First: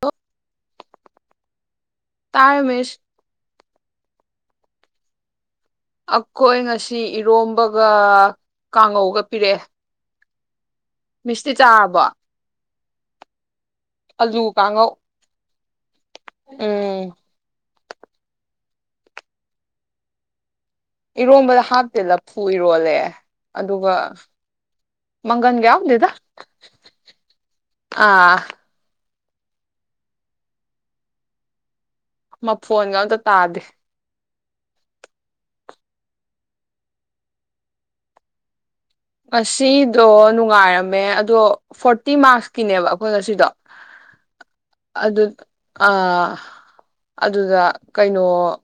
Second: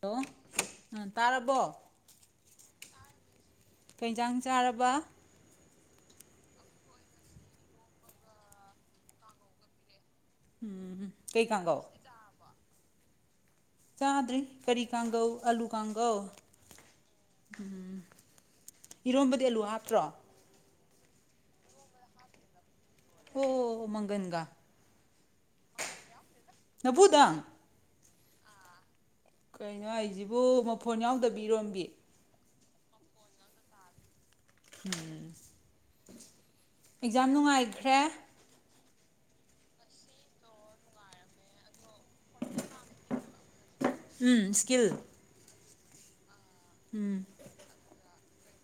Hello ꯎꯝ ꯇꯥꯔꯕꯣ ꯇꯥꯔꯦ ꯃꯤꯁ ꯀꯩꯖꯥꯡ ꯆꯥꯔꯕ ꯑꯩꯈꯣꯏ ꯉꯁꯤ ꯏꯔꯣꯝꯕꯒ ꯀꯥꯡꯉꯧꯒ ꯄꯤꯔꯛꯑꯦ ꯎꯝ ꯀꯩ ꯃꯤꯁꯇꯤ ꯀꯥꯡꯒꯧ ꯆꯥꯔꯕꯣ ꯑꯂꯨ ꯆꯥꯗ꯭ꯔꯤ ꯀꯔꯤ ꯀꯥꯡꯉꯧ ꯀꯥꯒꯧ ꯑꯂꯨ ꯀꯪꯒꯧ ꯎꯝ ꯎꯝ ꯏꯔꯣꯝꯕꯗꯤ ꯑꯂꯨ ꯍꯥꯞꯇ꯭ꯔꯣ ꯏꯔꯣꯝꯕꯗ ꯍꯥꯞꯇꯦꯗ ꯂꯐꯨ ꯏꯔꯣꯜꯂꯦ ꯍꯣ ꯑꯗꯨꯒ ꯃꯪꯒꯟꯒꯥ ꯃꯪꯒꯟꯒ ꯌꯥꯎꯗꯦꯗ꯫ ꯂꯐꯨ ꯇꯪ ꯑꯥ ꯀꯩꯅꯣ ꯍꯥꯏꯁꯤꯕꯨ ꯃꯐꯣꯟ ꯌꯥꯎꯗꯕꯤ ꯏꯔꯣꯝꯕꯤ꯫ ꯃꯐꯣꯟꯒ ꯑꯝꯇ ꯇꯥꯗꯦ꯫ ꯎꯝ ꯑꯦꯛꯖꯥꯝ ꯅꯨꯡꯉꯥꯏꯈ꯭ꯔꯦ꯫ ꯉꯁꯤꯗꯣ ꯅꯨꯡꯉꯥꯏꯔꯝꯃꯦ ꯑꯗꯣ ꯐꯣꯔꯇꯤ ꯃꯥꯔꯛꯁ ꯀꯤꯅꯦꯕ ꯑꯩꯈꯣꯏ ꯉꯁꯤꯗꯣ ꯎꯝ ꯁ꯭ꯀꯤꯜ ꯑꯗꯨ ꯑꯥ ꯑꯗꯨꯗ ꯀꯩꯅꯣ ꯗꯣ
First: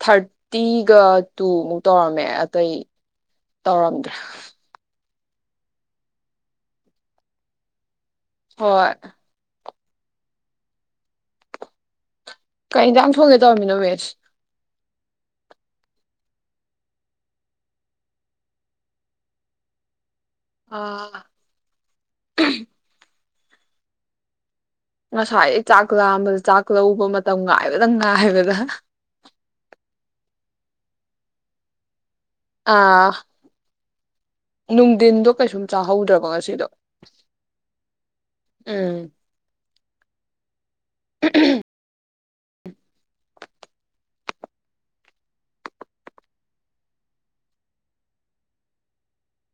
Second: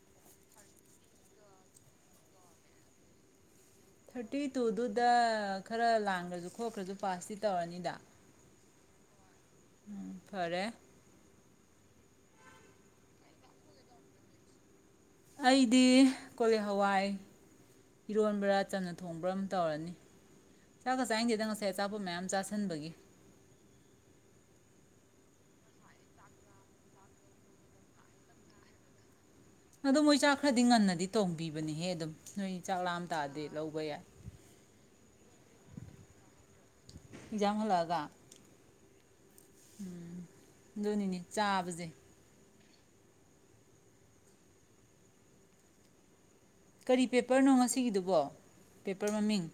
ꯊꯥꯔꯇꯤꯒ ꯇꯨ ꯃꯨꯛ ꯇꯧꯔꯝꯃꯦ ꯑꯇꯩ ꯇꯧꯔꯝꯗ꯭ꯔꯦ꯫ ꯗ ꯈꯔ ꯂꯥꯟꯈ꯭ꯔꯁꯨ ꯈꯣꯠꯈ꯭ꯔꯁꯨ ꯄꯥꯁꯇꯤ ꯇꯧꯔꯅꯤꯗ꯫ ꯍꯣꯏ ꯎꯝ ꯐꯔꯦ ꯀꯩ ꯏꯟꯖꯥꯡ ꯊꯣꯡꯒꯦ ꯇꯧꯔꯃꯤꯅꯣ ꯃꯤꯁ꯫ ꯑꯩꯗꯤ ꯀꯣꯂꯤ ꯍꯋꯥꯏ ꯏꯔꯣꯟꯕ꯭ꯔꯥ ꯆꯝꯅ ꯊꯣꯡꯕ꯭ꯔꯥ ꯑꯃ ꯇꯧꯔꯅꯤ꯫ ꯆꯥꯛꯒ ꯑꯥ ꯆꯥꯏꯪꯗꯦꯗ ꯉꯁꯥꯏ ꯑꯆꯥꯄꯣꯠ ꯃꯌꯥꯝ ꯆꯥꯁꯤꯟꯕꯒꯤ꯫ ꯉꯁꯥꯏꯗꯩ ꯆꯥꯛ ꯂꯥꯝꯕꯗ ꯆꯥꯛ ꯂꯧꯕ ꯃꯇꯝ ꯉꯥꯏꯕꯗ ꯉꯥꯏꯕꯗ ꯑꯗꯨ ꯃꯣꯏ ꯆꯥꯛ ꯈ꯭ꯔꯗꯤ ꯉꯟꯅꯗꯤ ꯇꯣꯡꯕꯤꯕꯅꯦꯍꯦ ꯑꯗꯨꯝ ꯅꯣꯏ ꯆꯥꯛ ꯂꯥꯝ ꯑꯥ ꯇꯥꯔꯗꯤ ꯂꯧꯕ ꯌꯥꯏ ꯅꯨꯡꯗꯤꯟꯗꯣ ꯀꯩꯁꯨꯝ ꯆꯥꯍꯧꯗ꯭ꯔꯕ ꯉꯁꯤ ꯑꯦꯛꯖꯥꯝ ꯍꯜꯂꯛꯑꯒ꯫ ꯎꯝ ꯎꯝ ꯑꯗꯨꯅꯤꯅꯦ ꯆꯥꯕꯁꯦ ꯀꯔꯤ ꯄꯦꯄꯔꯅꯣ ꯉꯁꯤꯒꯤꯗꯨꯕꯣ ꯄꯦꯄꯔ ꯃꯃꯤꯡ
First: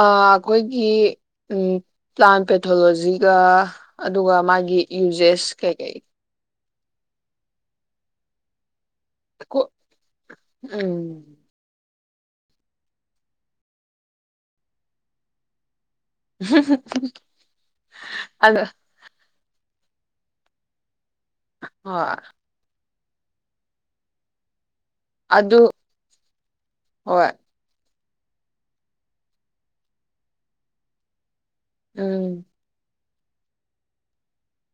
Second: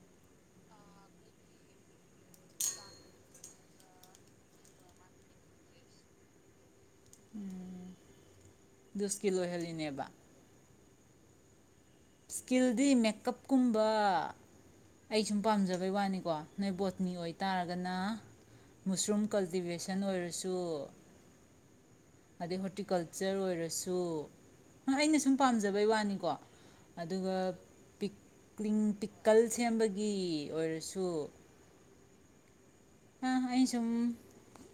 ꯑ ꯑꯈꯣꯏꯒꯤ ꯎꯝ ꯄ꯭ꯂꯥꯟ ꯄꯦꯊꯣꯂꯣꯖꯤꯒ ꯑꯗꯨꯒ ꯃꯥꯒꯤ ꯌꯨꯖꯦꯁ ꯀꯩꯀꯩ꯫ ꯎꯝ ꯗꯨ ꯁ꯭ꯀꯤꯜ ꯑꯣꯏꯍꯜꯂꯤꯅꯦꯕ꯫ ꯎꯝ ꯁ꯭ꯀꯤꯜꯗꯤ ꯃꯦꯀꯞꯀꯨꯝꯕ ꯑꯩ ꯁꯨꯝ ꯄꯥꯝꯖꯕ꯫ ꯑꯗꯨꯏ ꯋꯥꯅꯤꯀꯣ ꯅꯣꯏ ꯕꯣꯠꯅꯤ ꯑꯣꯏꯇꯥꯔꯒꯅ ꯑꯗ ꯃꯨꯁꯔꯨꯝ ꯀꯜꯇꯤꯚꯦꯁꯟ [unintelligible] ꯑꯣꯏꯔꯁꯨ ꯍꯣꯏ ꯑꯗꯩ ꯍꯣꯔꯇꯤꯀꯜꯆꯔ ꯆꯔꯑꯣꯏꯔꯁꯨ ꯑꯩꯅ ꯁꯨꯝ ꯑꯗꯨ ꯄꯥꯝꯖꯕꯩ ꯋꯥꯅꯤꯀꯣ ꯍꯣꯏ ꯑꯗꯨꯒ ꯄꯤꯛꯂꯤꯡ ꯄꯤꯀꯜ ꯁꯦꯝꯕꯒꯤ ꯑꯣꯏꯔꯁꯨ ꯎꯝ ꯑ ꯑꯩ ꯁꯨꯝ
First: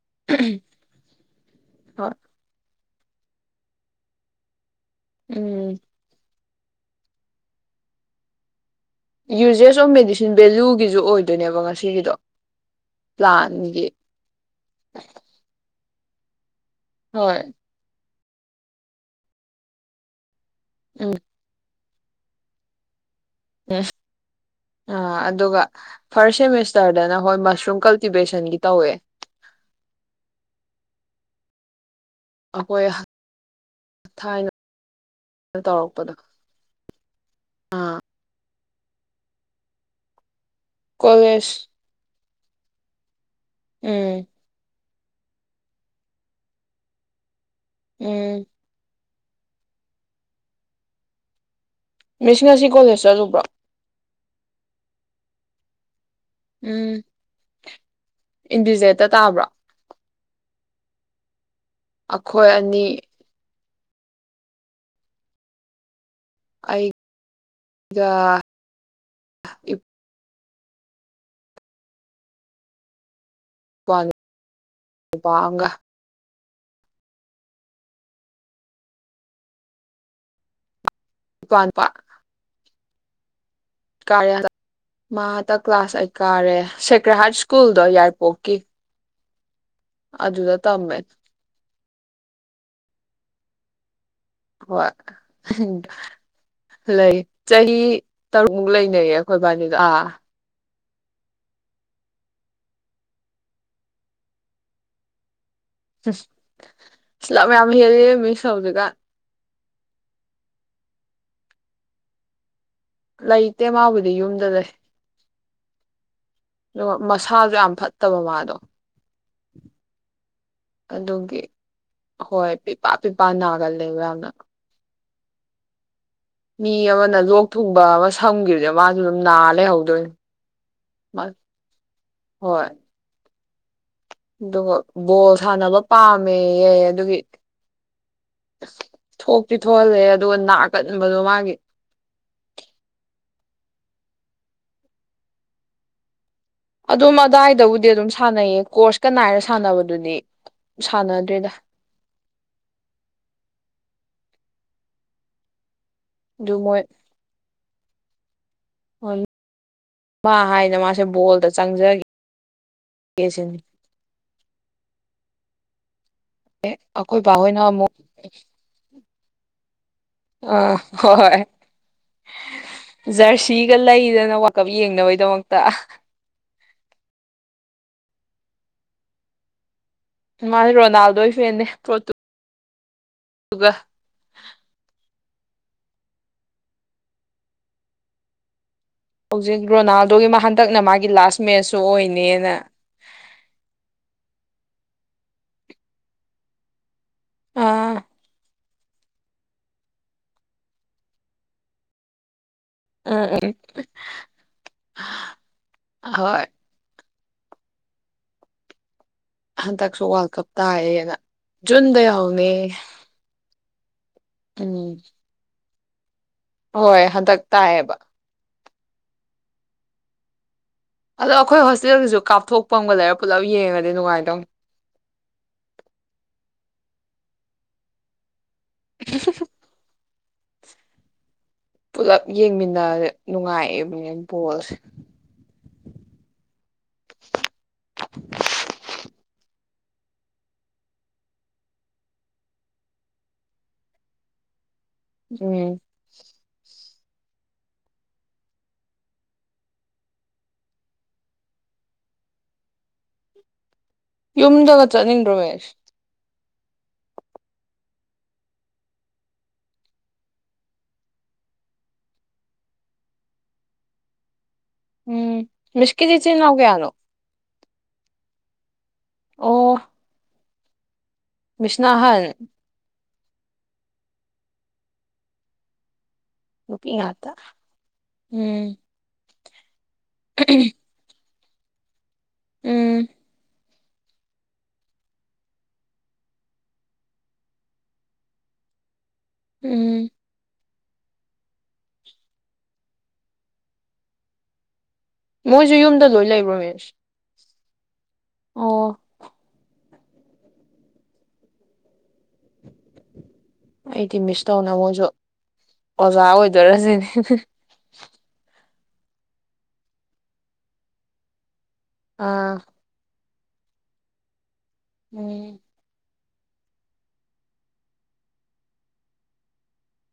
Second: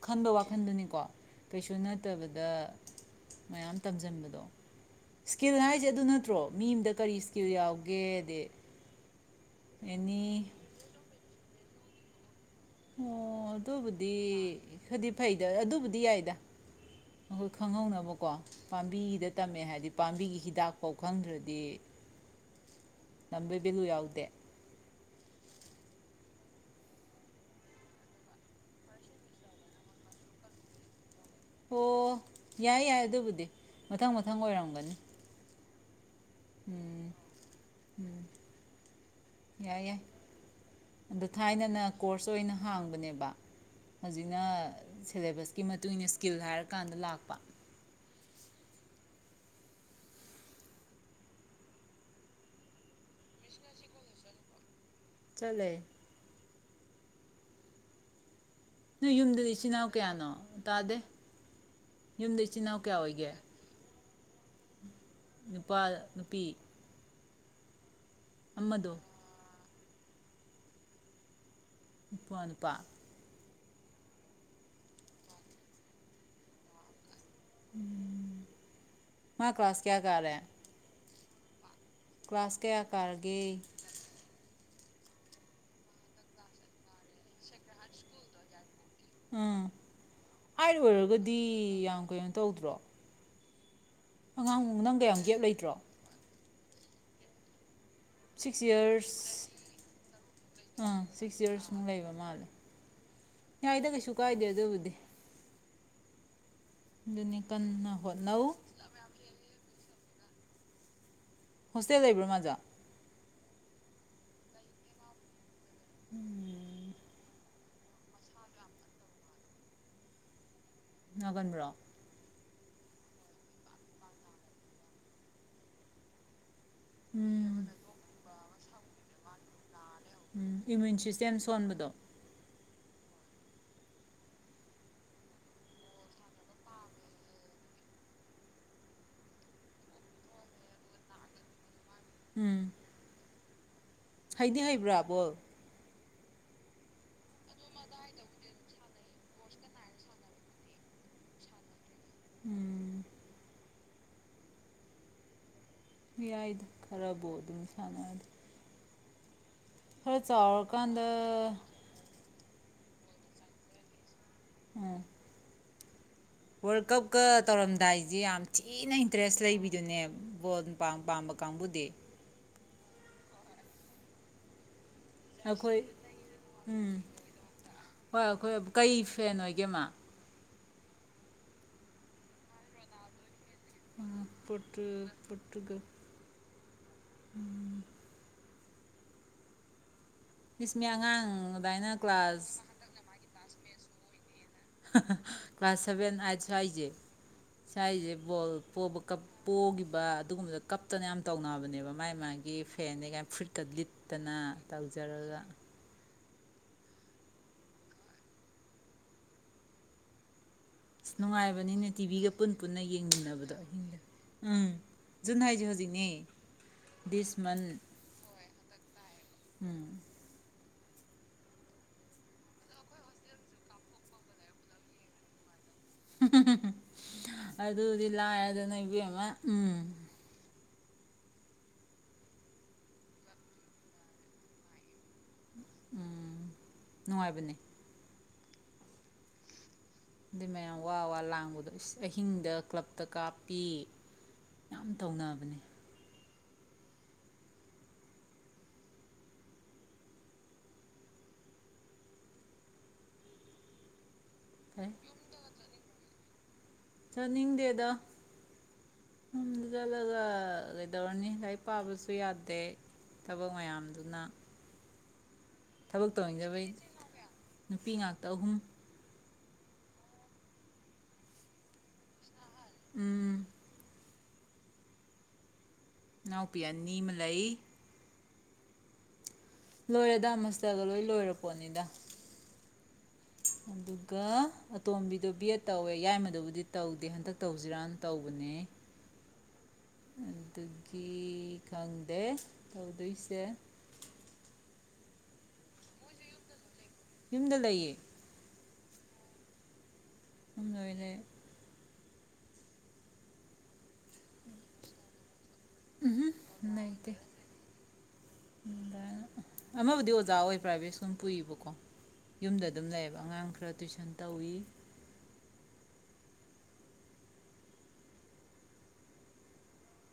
ꯈꯟꯕ ꯋꯥꯈꯟꯗꯨꯅꯤꯀꯣ ꯀꯩꯁꯨ ꯍꯣꯏ ꯅꯠꯇꯕꯗ ꯃꯌꯥꯝ ꯇꯝꯁꯤꯟꯕꯗꯣ ꯏꯁꯀꯤꯜ ꯎꯝ ꯍꯥꯏꯁꯦ ꯑꯗꯨ ꯅꯠꯇ꯭ꯔꯣ ꯃꯤ ꯑꯃꯗ ꯀꯔꯤ ꯏꯁꯀꯤꯜ ꯌꯥꯎꯒꯦꯗ ꯌꯨꯖꯦꯁ ꯑꯣꯐ ꯃꯦꯗꯤꯁꯤꯟ ꯚꯦꯂꯨꯒꯤꯁꯨ ꯑꯣꯏꯗꯣꯏꯅꯦꯕ ꯉꯁꯥꯏ ꯁꯤꯗꯣ ꯑꯣ ꯑꯗꯨꯕꯨꯗꯤ ꯈꯗꯤ ꯐꯩꯗ ꯑꯗꯨꯕꯨꯗꯤ ꯑꯗꯨ ꯌꯥꯏꯗ ꯍꯣꯏ ꯑꯈꯣꯏ ꯈꯪꯍꯧꯅꯕ ꯀꯣ ꯄꯥꯝꯕꯤꯒꯤꯗ ꯇꯝꯃꯦ ꯍꯥꯏꯗꯤ ꯄꯥꯝꯕꯤꯒꯤ ꯍꯤꯗꯥꯛꯐꯥꯎ ꯈꯪꯗ꯭ꯔꯗꯤ ꯇꯝꯕꯩ ꯚꯦꯂꯨ ꯎꯝ ꯌꯥꯎꯗꯦ ꯑ ꯑꯗꯨꯒ ꯐꯥꯔ꯭ꯁ ꯁꯦꯃꯤꯁꯇꯔꯗꯅ ꯍꯣꯏ ꯃꯁꯔꯨꯝ ꯀꯜꯇꯤꯚꯦꯁꯟꯒꯤ ꯇꯧꯋꯦ ꯑꯣ ꯑꯩꯈꯣꯏ ꯌꯥꯏ ꯌꯥꯏ ꯑꯗꯨꯕꯨꯗꯤ ꯃꯊꯪ ꯃꯊꯪ ꯊꯥꯏꯅ ꯑꯣꯏꯔꯝꯒꯅꯤ ꯇꯧꯔꯛꯄꯗꯣ ꯎꯝ ꯑꯥ ꯌꯥꯏ ꯌꯥꯏ ꯑꯗ ꯀꯣꯂꯦꯖ ꯊꯥꯏꯅꯅ ꯀꯣꯔꯁ ꯆꯣꯏꯅ ꯍꯥꯡꯕꯅꯦꯕ ꯎꯝ ꯍꯧꯖꯤꯛꯅ ꯁꯦꯂꯦꯕꯁꯀꯤ ꯃꯇꯨꯡ ꯏꯟꯅ ꯏꯁꯀꯤꯜ ꯍꯥꯏꯔꯀꯥꯟꯗ ꯂꯥꯛꯄ ꯎꯝ ꯃꯤꯇꯤ ꯉꯁꯤ ꯀꯣꯂꯦꯖ ꯆꯠꯂꯨꯕꯔꯣ ꯆꯠꯂꯦ ꯎꯝ ꯏꯟꯗꯤꯖꯦꯠꯇ ꯅꯣꯏ ꯇꯥꯕ꯭ꯔꯣ ꯌꯨꯝꯗꯗꯤ ꯏꯆꯤ ꯏꯅꯥꯎ ꯀꯌꯥꯅꯣ ꯇꯥꯗꯦ ꯌꯨꯝꯗ ꯑꯩꯈꯣꯏ ꯏꯆꯤꯜ ꯏꯅꯥꯎ ꯑꯅꯤ ꯀꯌꯥ ꯑꯣꯏꯒꯦ ꯅꯨꯄꯥ ꯅꯨꯄꯤ ꯒ ꯑꯃꯗꯣ ꯏꯄꯋꯥ ꯏꯄꯋꯥꯥꯅꯨꯄꯥ ꯏꯄꯋꯥ ꯅꯨꯄꯥ ꯑꯃꯒ ꯃꯥ ꯀ꯭ꯂꯥꯁ ꯀꯌꯥ ꯀꯥꯔꯦ ꯢꯄꯋꯥ ꯅꯨꯄꯥ ꯀ꯭ꯂꯥꯁ ꯀꯌꯥ ꯀꯥꯔꯒꯦ ꯀꯥꯔꯦ ꯃꯥꯇ ꯀ꯭ꯂꯥꯁ ꯑꯩꯠ ꯀꯥꯔꯦ ꯁꯦꯀ꯭ꯔꯦꯍꯔꯠ ꯁ꯭ꯀꯨꯜꯗꯣ ꯌꯥꯏꯔꯤꯄꯣꯛꯀꯤ ꯎꯝ ꯑꯗꯨꯗ ꯑꯥꯢꯠ ꯇꯝꯃꯦ ꯑꯣꯏꯔꯒꯗꯤ ꯌꯥꯝ ꯀꯩꯅꯣ ꯇꯧꯗ꯭ꯔꯣ ꯑꯉꯥꯡ ꯍꯣꯏ ꯅꯪ ꯀꯌꯥꯝ ꯒꯦꯞ ꯂꯩꯇ꯭ꯔꯣ ꯂꯩ ꯆꯍꯤ ꯁꯤꯛꯁ ꯇꯔꯨꯛꯃꯨꯛ ꯂꯩꯅꯩꯌꯦ ꯑꯩꯈꯣꯏ ꯌꯔꯁ ꯏꯕꯥꯅꯤꯗꯣ ꯑꯥ ꯑꯥ ꯁꯤꯛꯁ ꯌꯔꯁꯃꯨꯛ ꯂꯩꯕ ꯃꯥꯜꯂꯦ ꯌꯥꯏꯗ ꯀꯩꯁꯨ ꯀꯥꯏꯗꯦ ꯑꯗꯨꯕꯨꯗꯤ ꯑꯁ ꯑꯗꯨꯅꯤ ꯂꯝ ꯌꯥꯝ ꯀꯟꯅ ꯍꯦꯜꯂꯤ ꯃꯤꯁ ꯍꯣꯠꯅꯧ ꯍꯧꯖꯤꯛꯀꯥꯜ ꯍꯣꯁꯇꯦꯜ ꯂꯩꯕ꯭ꯔꯣ ꯃꯗꯤ ꯂꯩꯇꯦ ꯃꯥꯕꯨꯗꯤ ꯌꯨꯝꯗ ꯂꯩ ꯎꯝ ꯑꯗꯨꯒ ꯃꯁꯥꯁꯨ ꯌꯥꯝ ꯐꯠꯇꯕ ꯃꯥꯗꯣ ꯑꯗꯨꯒꯤ ꯅꯥꯀꯟꯕ꯭ꯔꯣ ꯍꯣꯏ ꯄꯤꯄꯥ ꯄꯤꯄꯥꯅꯅꯥꯒꯂꯦ ꯌꯥꯝꯅ ꯃꯤ ꯑꯃꯅ ꯂꯣꯛ ꯎꯝ ꯊꯨꯡꯕ ꯑꯃ ꯁꯝꯈꯤꯕ ꯃꯥꯒꯤ ꯅꯥꯂꯩꯍꯧ ꯎꯝ ꯏꯃ꯭ꯌꯨꯟ ꯁꯤꯁꯇꯦꯝ ꯁꯣꯟꯕꯗꯣ ꯍꯣꯏ ꯑꯗꯨꯒ ꯕꯣꯜ ꯁꯥꯟꯅꯕ ꯄꯥꯝꯃꯦꯍ ꯑꯗꯨꯒꯤ ꯊꯣꯛꯇꯤ ꯊꯣꯛꯍꯜꯂꯦ ꯑꯗꯨꯒ ꯅꯥꯀꯟꯕꯗꯣ ꯃꯥꯒꯤ ꯎꯝ ꯍꯩꯗꯤ ꯍꯩꯕ꯭ꯔꯥꯕꯣ ꯑꯗꯨꯝ ꯑꯗꯥꯋꯥꯏꯗꯕꯨꯗꯤ ꯑꯗꯨꯝ ꯁꯥꯟꯅꯩꯌꯦ ꯀꯣꯔꯁꯀ ꯅꯥꯏꯔ ꯁꯥꯟꯅꯕꯗꯨꯗꯤ ꯁꯥꯟꯅꯗ꯭ꯦꯗ ꯎꯝ ꯑꯗꯨ ꯌꯥꯏꯗ ꯃꯣꯏ ꯈꯔꯕꯣ ꯑꯗꯨꯅ ꯁꯅꯗ ꯍꯣꯏ ꯃꯥ ꯍꯥꯏꯅ ꯃꯥꯁꯦ ꯆꯥꯎꯔꯀꯥꯟꯗ ꯕꯣꯜꯗ ꯆꯪꯖꯒꯦ ꯀꯁ ꯎꯝ ꯋꯥꯔꯜ ꯑꯩꯈꯣꯏ ꯀꯞꯀ ꯕꯥꯍꯣꯏꯅ ꯑꯃꯨꯛ ꯇꯧꯔꯝꯗꯥꯏꯁꯤꯦ ꯌꯥꯝ ꯊꯤꯅ ꯏꯟꯇꯔꯦꯁ ꯂꯩꯕꯤꯗꯨꯅꯦ ꯑ ꯕꯣꯜ ꯄꯥꯝꯕ ꯀꯥꯡꯕꯨꯗꯤ ꯖꯔꯁꯤꯒꯂ ꯏ ꯅ ꯋꯥ ꯀꯕꯤ ꯌꯦꯡꯅꯕꯩꯗꯃꯛꯇ ꯑꯩꯈꯣꯏ ꯎꯝ ꯍꯣꯏ ꯑꯩꯈꯣꯏ ꯀꯩ ꯐꯦꯟ ꯑꯣꯏꯒꯦꯃ ꯃꯥꯁ ꯔꯣꯅꯥꯜꯗꯣ ꯐꯦꯟꯦ ꯄꯣꯇꯨ ꯎꯝ ꯄꯣꯠ ꯇꯒ ꯎꯝ ꯍꯧꯖꯤ ꯒꯣꯅꯥ ꯑꯗꯨꯒꯤ ꯃꯥ ꯏꯁ ꯍꯟꯗꯛꯅ ꯃꯤ ꯃꯥꯒꯤ ꯑꯉꯥꯡ ꯂꯥꯁ ꯃꯦꯁꯁꯨ ꯑꯗꯥꯏꯅ ꯑꯣꯏꯅꯦꯅ ꯀ꯭ꯂꯥꯁ ꯀ꯭ꯂꯥꯁ ꯁꯚꯦꯟ ꯑꯠꯖꯦ ꯑꯥ ꯁꯥꯏꯑꯣꯜ ꯄꯣꯈꯤꯕ ꯑꯗꯨꯒꯨꯝꯕꯗ ꯀꯞꯇꯅ ꯌꯥꯝ ꯇꯧꯅꯕꯅꯦꯕ ꯃꯥꯥꯏ ꯃꯥꯒꯤ ꯐꯦꯅꯦ ꯎꯝ ꯀꯥꯏꯅ ꯎꯝ ꯐꯨꯔꯤꯠꯀ ꯂꯤꯠꯇꯅ ꯇꯧꯖꯔꯒ ꯍꯣꯏ ꯍꯟ ꯇꯛꯁꯨ ꯋꯥꯔꯜ ꯀꯞ ꯑꯁ ꯇꯥꯏꯌꯦꯅ ꯅꯨꯡꯉꯥꯏꯕꯅꯤꯅꯦ ꯖꯨꯟꯗꯩ ꯇꯤꯚꯤꯒ ꯍꯧꯅꯤ ꯄꯨꯟꯅ ꯄꯨꯟꯅ ꯌꯦꯡꯃꯤꯟꯅꯕꯗꯣ ꯑꯍꯤꯡꯗ ꯎꯝ ꯖꯨꯅꯦ ꯍꯧꯖꯤꯛ ꯑ ꯍꯣꯏ ꯍꯟꯗꯛ ꯇꯥꯏꯌꯦꯕ ꯎꯝ ꯑꯗꯣ ꯑꯩꯈꯣꯏ ꯍꯣꯁꯇꯦꯜꯒꯤꯁꯨ ꯀꯥꯞꯊꯣꯛꯄ ꯑꯃꯒ ꯂꯩꯔꯒ ꯄꯨꯜꯂꯞ ꯌꯦꯡꯉꯗꯤ ꯅꯨꯡꯉꯥꯏꯗꯧ ꯑꯗꯨꯗꯤꯂꯥꯏꯔ ꯅꯏꯕꯦꯝꯃ ꯎꯝ ꯄꯨꯂꯞ ꯌꯦꯡꯃꯤꯟꯅ ꯅꯨꯡꯉꯥꯏꯑꯦꯕ ꯕꯣꯜꯁꯦ ꯎꯝ ꯅꯨꯡꯉꯥꯏꯕꯅꯦ ꯑꯗꯨꯩ ꯃꯌꯥꯝ ꯋꯥ ꯋꯥ ꯂꯥꯡꯕꯗꯣ ꯑꯍꯤꯡꯗ ꯀ꯭ꯂꯞꯇ ꯀꯥꯞꯄꯤ ꯌꯥꯝ ꯇꯧꯅꯕꯅꯦ ꯎꯝ ꯌꯨꯝꯗꯒ ꯐꯩ ꯆꯠꯅꯤꯡꯗ꯭ꯔꯣ ꯃꯦꯁ ꯆꯠꯅꯤꯡꯗꯦꯗ ꯌꯨꯝꯗ ꯆꯠꯂꯒ ꯀꯩꯗꯧꯔꯅꯤ ꯂꯥꯏꯔꯤꯛ ꯄꯥꯕꯁꯨ ꯌꯥꯗꯦ ꯊꯕꯛ ꯃꯌꯥꯝꯗꯨꯅ ꯎꯝ ꯊꯕꯛ ꯃꯤꯁꯀꯤꯗꯤ ꯆꯤꯟꯅꯥꯎ ꯇꯧꯅꯤꯡꯗꯕꯩ ꯀꯌꯥꯅꯣ ꯅꯨꯄꯤ ꯉꯥꯛꯇ ꯑꯍꯨꯝ ꯑꯣ ꯃꯤꯁꯅ ꯑꯍꯜ ꯎꯝ ꯏꯅꯥꯎꯄꯤ ꯅꯨꯄꯤ ꯑꯅꯤ ꯑꯃ ꯉꯥꯛꯇ ꯂꯩ ꯎꯝ ꯂꯣꯏꯔꯦꯗ ꯃꯁꯇꯒ ꯂꯣꯏ ꯂꯣꯏꯔꯦ ꯀꯣꯅꯤꯗ ꯎꯝ ꯑꯗꯨꯒ ꯑꯇꯣꯝꯕꯤꯗꯣ ꯕꯤ ꯑꯦꯠ ꯇꯧꯋꯦ ꯌꯥꯏꯃꯗꯕꯨꯗꯤ ꯇꯧꯗꯦ ꯍꯟꯗꯛ ꯇꯧꯁꯤꯔꯅ ꯇꯧꯕꯅꯦ ꯎꯝ ꯑꯗꯨꯒꯤ ꯈꯪꯗꯦ ꯇꯧꯗꯣꯏꯁꯦ ꯃꯣꯏꯁꯨ ꯌꯨꯝꯗ ꯂꯣꯏ ꯂꯩꯕ꯭ꯔꯣ ꯃꯤꯁ ꯌꯨꯝꯗ ꯂꯩꯌꯦ ꯑꯣ [unintelligible] ꯑꯩꯗꯤ ꯃꯤꯁ ꯇꯧꯅ ꯃꯣꯏꯖꯨ ꯑꯣꯖꯥ ꯎꯝꯍꯨꯝ ꯑꯣꯏꯗꯣꯔꯁꯤꯅꯦ ꯂꯩꯇꯦ ꯑꯃꯕꯨꯗꯤ ꯑꯣꯖꯥ ꯑꯣꯏ ꯄ꯭ꯔꯥꯏꯚꯦꯠ ꯁ꯭ꯀꯨꯨꯟ ꯄꯨꯏꯕꯀꯣ ꯑꯥ ꯌꯨꯝꯗ ꯑꯗꯨꯝ ꯂꯩꯌꯦꯕ ꯑꯉꯥꯡ ꯈꯔ ꯇꯨꯏꯁꯟ ꯇꯧꯋꯤ ꯎꯝ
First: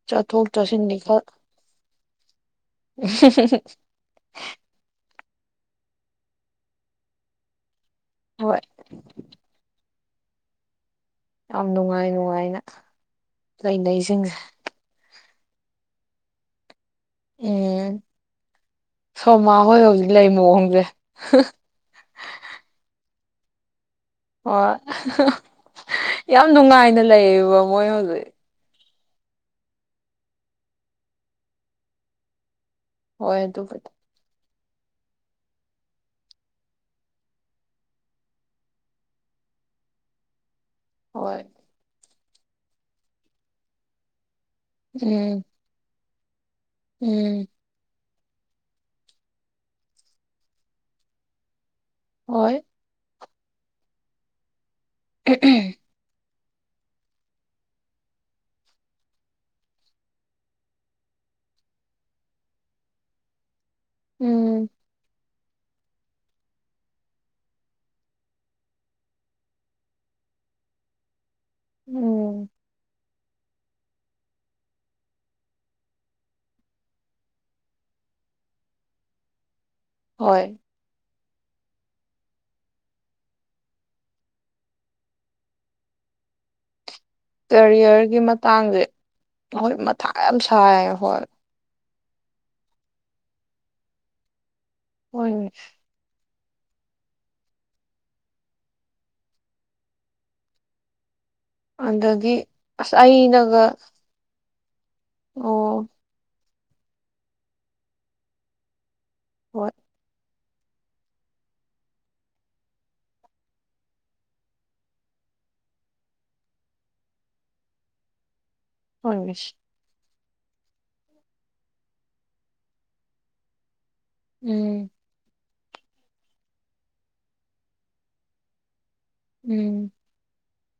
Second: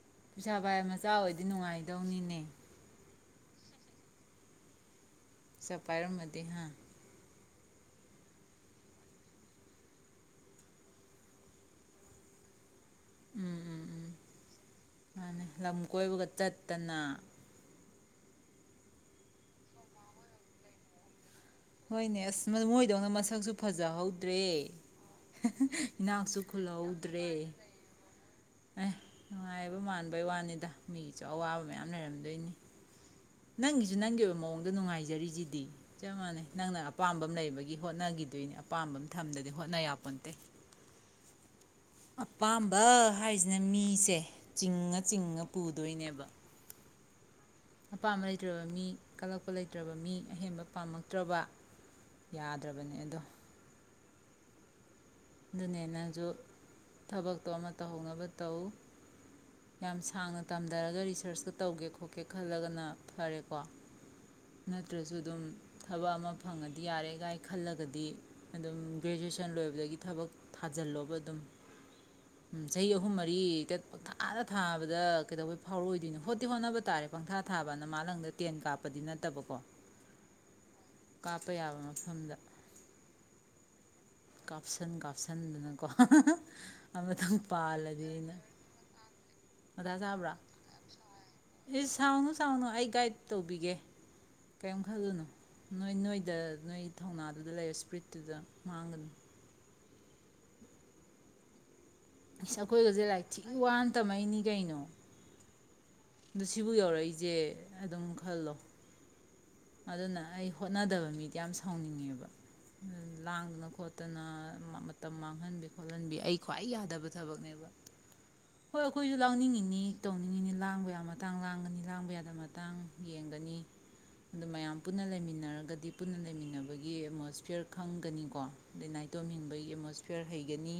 ꯆꯠꯊꯣꯛ ꯄꯩꯁꯥꯚꯥꯏ ꯆꯠꯁꯤꯟꯗꯤ ꯃꯆꯥ ꯈꯔ ꯑꯣꯏꯗꯤ ꯅꯨꯡꯉꯥꯏ ꯗꯧꯅꯤꯅꯦ [unintelligible] ꯄꯩꯁꯥ ꯄꯥꯏꯔꯝꯃꯗꯤ ꯍꯥꯥ ꯍꯣꯏ ꯌꯥꯝ ꯅꯨꯡꯉꯥꯏ ꯅꯨꯡꯉꯥꯏꯅ ꯎꯝ ꯎꯝ ꯎꯝ ꯂꯩꯥꯅꯩꯁꯤꯡꯖꯦ ꯃꯥꯅꯦ ꯂꯝ ꯀꯣꯏꯕꯒ ꯆꯠ ꯇꯅ ꯎꯝ ꯁꯣꯃꯥ ꯍꯣꯏ ꯍꯧꯖꯤꯛ ꯂꯩ ꯃꯑꯣꯡꯁꯦ ꯍꯣꯏꯅꯦ ꯑꯁ ꯃꯣꯏꯗꯧꯅ ꯃꯁꯛꯁꯨ ꯐꯖꯍꯧ ꯍꯣꯏ ꯏꯅꯥꯛꯁꯨ ꯌꯥꯝ ꯅꯨꯡꯉꯥꯏꯅ ꯈꯨꯜꯍꯧꯗ꯭ꯔꯦ ꯂꯩꯌꯦꯕ ꯃꯣꯏ ꯍꯧꯖꯤꯛ ꯑꯦ ꯅꯨꯡꯉꯥꯏꯕ ꯃꯥꯟꯕꯩ ꯋꯥꯅꯤꯗ ꯃꯤꯒꯤꯁꯨ ꯑꯋꯥꯕ ꯃꯌꯥꯝ ꯂꯩꯔꯝꯗꯣꯏꯅꯤ ꯍꯣꯏ ꯑꯗꯨꯕꯨꯗꯤ ꯅꯪꯒꯤꯁꯨ ꯅꯪꯒꯤ ꯑꯣꯏꯕ ꯃꯑꯣꯡ ꯑꯗꯨ ꯅꯨꯡꯉꯥꯏꯖꯔꯤꯁꯤꯗꯤ ꯆꯞ ꯃꯥꯟꯅꯩ ꯅꯪꯅ ꯑꯄꯥꯝꯕ ꯑꯃ ꯂꯩꯕꯒꯤ ꯍꯣꯠꯅꯈꯤꯗꯣꯏꯅꯤ ꯑꯄꯥꯝꯕꯝ ꯊꯝꯗꯗꯤ ꯍꯣꯠꯅꯌꯥꯄꯣꯟꯇꯦ ꯍꯣꯏ ꯑꯄꯥꯝꯕ ꯍꯥꯏꯁꯤꯅ ꯃꯤꯁꯦ ꯆꯤꯡꯉ ꯎꯝ ꯆꯤꯡꯉ ꯄꯨꯗꯣꯏꯅꯦꯕ ꯎꯝ ꯑꯄꯥꯝꯕ ꯂꯩꯇ꯭ꯔꯕ ꯃꯤ ꯀꯜꯂꯛꯄ ꯂꯩꯇ꯭ꯔꯕ ꯃꯤ ꯑꯍꯦꯟꯕ ꯄꯥꯝꯂꯛꯇ꯭ꯔꯕ ꯍꯣꯏ ꯌꯥꯗ꯭ꯔꯕꯅꯦ ꯑꯗꯣ ꯑꯗꯨꯅꯦ ꯅꯥꯪꯁꯨ ꯊꯕꯛꯇꯣ ꯑꯃ ꯇꯧꯍꯧꯅꯕ ꯇꯧ ꯌꯥꯝ ꯁꯥꯡꯅ ꯇꯝꯊꯔꯒ ꯔꯤꯁꯔꯁꯇꯣ ꯇꯧꯒꯦ ꯈꯣꯠꯀꯦ ꯈꯜꯂꯒꯅ ꯐꯔꯦꯀꯣ ꯎꯝ ꯅꯠꯇ꯭ꯔꯁꯨ ꯑꯗꯨꯝ ꯊꯕꯛ ꯑꯃ ꯐꯪꯉꯗꯤ ꯌꯥꯔꯦꯒꯥꯏ ꯈꯜꯂꯒꯗꯤ ꯑꯗꯨꯝ ꯒ꯭ꯔꯦꯖꯨꯑꯦꯁꯟ ꯂꯣꯏꯕꯗꯒꯤ ꯊꯕꯛ ꯊꯥꯖꯤꯜꯂꯣꯕ ꯑꯗꯨꯝ ꯎꯝ ꯆꯍꯤ ꯑꯍꯨꯝ ꯃꯔꯤ ꯒꯥꯔꯤ ꯄꯪꯊꯥꯗ ꯊꯥꯕꯗ ꯀꯩꯗꯧꯕꯩ ꯐꯥꯎꯔꯏꯗꯣꯏꯅꯤꯣ ꯍꯣꯠꯇꯤ ꯍꯣꯠꯅꯕ ꯇꯥꯔꯦ ꯄꯪꯊꯥ ꯊꯥꯕꯅ ꯃꯥ ꯂꯪꯗ ꯇꯦꯟ ꯀꯥꯞꯄꯗꯤ ꯅꯠꯇꯕꯀꯣ ꯍꯣꯏ ꯀꯥꯞꯄ ꯌꯥꯕ ꯃꯐꯝꯗ ꯀꯥꯞꯁꯤꯟ ꯀꯥꯞꯁꯤꯟꯗꯅꯀꯣ ꯀꯦꯔꯤꯌꯔꯒꯤ ꯃꯇꯥꯡꯁꯦ ꯑꯩꯈꯣꯏ ꯃꯊꯥ ꯌꯥꯝ ꯁꯥꯏ ꯍꯣꯏ ꯑꯦ ꯁꯥꯎꯅꯨ ꯁꯥꯎꯅꯨ ꯑꯩ ꯒꯥꯏꯗ ꯇꯧꯕꯤꯒꯦ ꯀꯔꯤꯝ ꯈꯜꯂꯨꯅꯣ ꯍꯣꯏ ꯅꯣꯏ ꯅꯣꯏ ꯗ ꯅꯣꯏꯒꯤ ꯊꯧꯅꯥꯗꯨꯗ ꯂꯩꯔꯦ ꯏꯁ꯭ꯄ꯭ꯔꯤꯠꯇꯨꯗ ꯃꯥꯡꯒꯅꯨ ꯑꯗꯒꯤ ꯏꯁ ꯑꯁ ꯑꯩꯈꯣꯏꯒꯁꯦ ꯂꯥꯏꯔꯤꯛ ꯊꯤ ꯑꯩꯅꯒ ꯋꯥꯅ ꯇꯝꯃꯛꯏꯅꯤ ꯀꯩꯅꯣ ꯑꯣ ꯑꯗꯣ ꯁꯤꯕꯨ ꯌꯧꯔꯛꯏꯁꯦ ꯑꯗꯨꯝ ꯈꯜꯂꯣ ꯍꯣꯏ ꯑꯗꯨꯅ ꯑꯩ ꯍꯣꯠꯅꯗꯕ ꯃꯤꯗꯤ ꯌꯥꯝ ꯁꯥꯎꯅꯤꯡꯉꯦꯕ ꯂꯥꯡꯗꯅ ꯈꯣꯠꯇꯅ ꯃꯇꯝ ꯃꯥꯡꯍꯟꯕꯤ ꯈꯣꯠꯍꯟꯕꯤ ꯑꯩ ꯈ꯭ꯋꯥꯏ ꯌꯥꯗꯕ ꯊꯕꯛꯅꯦꯕ ꯍꯣꯏ ꯑꯩꯈꯣꯏꯁꯨ ꯍꯣꯏꯁ ꯂꯥꯪꯅꯤꯡꯉꯤꯅꯤ ꯇꯧꯅꯤꯡꯉꯤꯅꯤ ꯂꯥꯡꯕ ꯌꯥ ꯃꯇꯥꯡ ꯂꯥꯡꯒꯅꯤ ꯂꯥꯡꯕ ꯌꯥꯗꯕ ꯃꯇꯥꯡ ꯌꯦꯡꯒꯅꯤ ꯑꯗꯨ ꯃꯌꯥꯝ ꯎꯝ ꯄꯨꯟꯅ ꯂꯩꯃꯤꯟꯅꯔꯒ ꯒꯗꯤ ꯄꯨꯟꯅ ꯂꯩꯃꯤꯟꯅꯕꯒꯤ ꯑꯦꯠꯃꯣꯁꯐꯤꯌꯔ ꯈꯪꯒꯅꯤꯀꯣ ꯑꯗꯩ ꯅꯥ ꯇꯣꯝꯅꯤꯡꯕꯒꯤ ꯎꯝ ꯑꯦꯠꯃꯣꯁꯐꯤꯌꯔ ꯍꯩ ꯒꯅꯤ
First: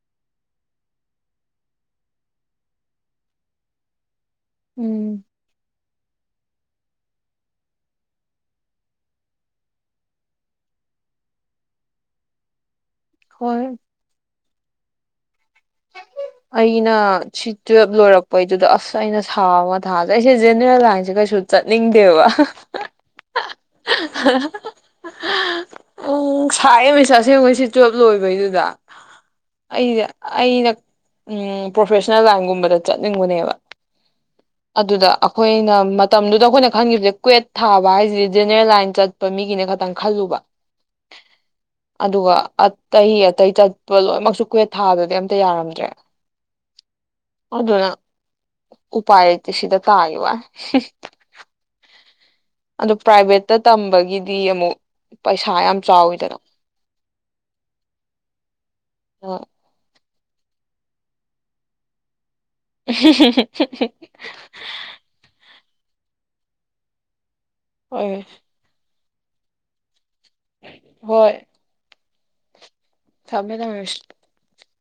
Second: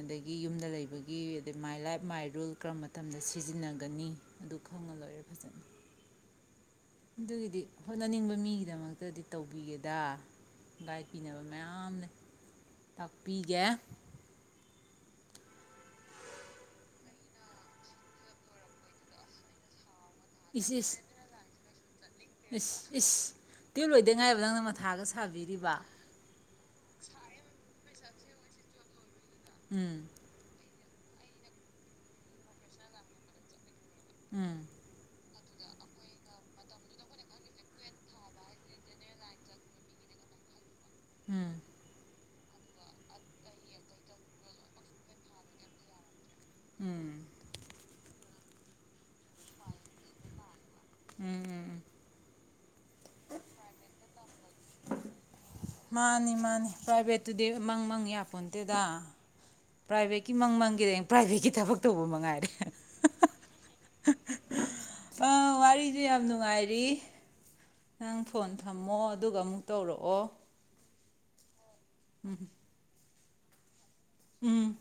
ꯑꯗꯒꯤ ꯌꯨꯝꯗ ꯂꯩꯕꯒꯤ ꯑꯗꯩ ꯃꯥꯏ ꯂꯥꯏꯐ ꯃꯥꯏ ꯔꯨꯜ ꯀꯔꯝꯕ ꯃꯇꯝꯗ ꯁꯤꯖꯤꯟꯅꯒꯅꯤ ꯑꯗꯨ ꯈꯪꯉ ꯂꯣꯏꯔꯦ ꯎꯝ ꯐꯖꯅ ꯑꯗꯨꯒꯤꯗꯤ ꯍꯣꯠꯅꯅꯤꯡꯕ ꯃꯤꯒꯤꯗꯃꯛꯇꯗꯤ ꯇꯧꯕꯤꯒꯦꯗ ꯒꯥꯏꯠ ꯄꯤꯅꯕ ꯃꯌꯥꯝ ꯂꯩ ꯇꯥꯛꯄꯤꯒꯦ ꯍꯣꯏ ꯑꯩꯅ ꯁꯤ ꯇꯨꯋꯦꯜꯕ ꯂꯣꯏꯔꯛꯄꯩꯗꯨꯗ ꯑꯁ ꯑꯩꯅ ꯁꯥꯕ ꯊꯥꯁꯦ ꯑꯩꯁꯦ ꯖꯦꯅꯦꯔꯦꯜ ꯏꯁ ꯏꯁ ꯂꯥꯏꯟꯁꯦ ꯀꯩꯁꯨ ꯆꯠꯅꯤꯡꯗꯦꯕ ꯏꯁ ꯏꯁ ꯇꯨꯌꯦꯜꯞ ꯂꯣꯏꯗ ꯉꯥꯏꯕ ꯅꯪꯅ ꯃꯊꯥꯒ ꯁꯥꯕꯤꯔꯤꯕ ꯎꯝ ꯁꯥꯏꯌꯦꯃꯤꯁ ꯑꯁꯦꯡꯕꯩꯁꯤ ꯇꯨꯋꯦꯜꯕ ꯂꯣꯏꯕꯩꯗꯨꯗ ꯎꯝ ꯑꯩ [unintelligible] ꯎꯝ ꯄ꯭ꯔꯣꯐꯦꯁꯅꯦꯜ ꯂꯥꯏꯟꯒꯨꯝꯕꯗ ꯆꯠꯅꯤꯡꯕꯅꯦꯕ ꯎꯝ ꯑꯗꯨꯗ ꯑꯩꯈꯣꯏꯅ ꯃꯇꯝꯗꯨꯗ ꯑꯩꯈꯣꯏꯅ ꯈꯟꯈꯤꯕꯁꯦ ꯀ꯭ꯋꯦꯠ ꯊꯥꯕ ꯍꯥꯏꯁꯤꯗꯤ ꯖꯦꯅꯦꯔꯦꯜ ꯂꯥꯏꯟ ꯆꯠꯄ ꯃꯤꯒꯤꯅ ꯈꯇꯪ ꯈꯜꯂꯨꯕ ꯎꯝ ꯑꯗꯨꯒ ꯑꯇꯩ ꯑꯇꯩ ꯆꯠꯄ ꯂꯣꯏꯅꯃꯛꯁꯨ ꯀꯨꯋꯦ ꯊꯥꯗꯗꯤ ꯑꯝꯇ ꯌꯥꯔꯝꯗ꯭ꯔꯦ ꯎꯝ ꯎꯝ ꯎꯝ ꯑꯗꯨꯅ ꯄꯥꯏ ꯇꯦ ꯁꯤꯗ ꯇꯥꯒꯤꯕ ꯋꯥꯅꯤ ꯎꯝ ꯑꯗ ꯄ꯭ꯔꯥꯏꯚꯦꯠꯇ ꯇꯝꯕꯒꯤꯗꯤ ꯑꯃꯨꯛ ꯄꯩꯁꯥ ꯌꯥꯝ ꯆꯥꯎꯋꯤꯗꯅ ꯑꯗꯨꯨꯗꯤ ꯃꯪ ꯃꯪ ꯌꯥꯄꯣꯟ ꯇꯦꯗꯥ ꯑ ꯄ꯭ꯔꯥꯏꯚꯦꯠꯀꯤ ꯃꯪ ꯃꯪꯒꯦꯗꯤ ꯄ꯭ꯔꯥꯏꯚꯦꯠꯀꯤ ꯊꯕꯛ ꯇꯧꯕ ꯃꯉꯥꯏꯔꯦ [unintelligible] [unintelligible] ꯑꯩꯁꯨ ꯌꯥꯝ ꯅꯨꯡꯉꯥꯏꯔꯤ ꯅꯪ ꯍꯣꯏ ꯐꯣꯟ ꯊꯝꯃꯣ ꯑꯗꯨꯒ ꯑꯃꯨꯛ ꯇꯧꯔꯛꯑꯣ ꯍꯣꯏ ꯎꯝ ꯊꯃꯦ ꯊꯃꯦꯁ ꯎꯝ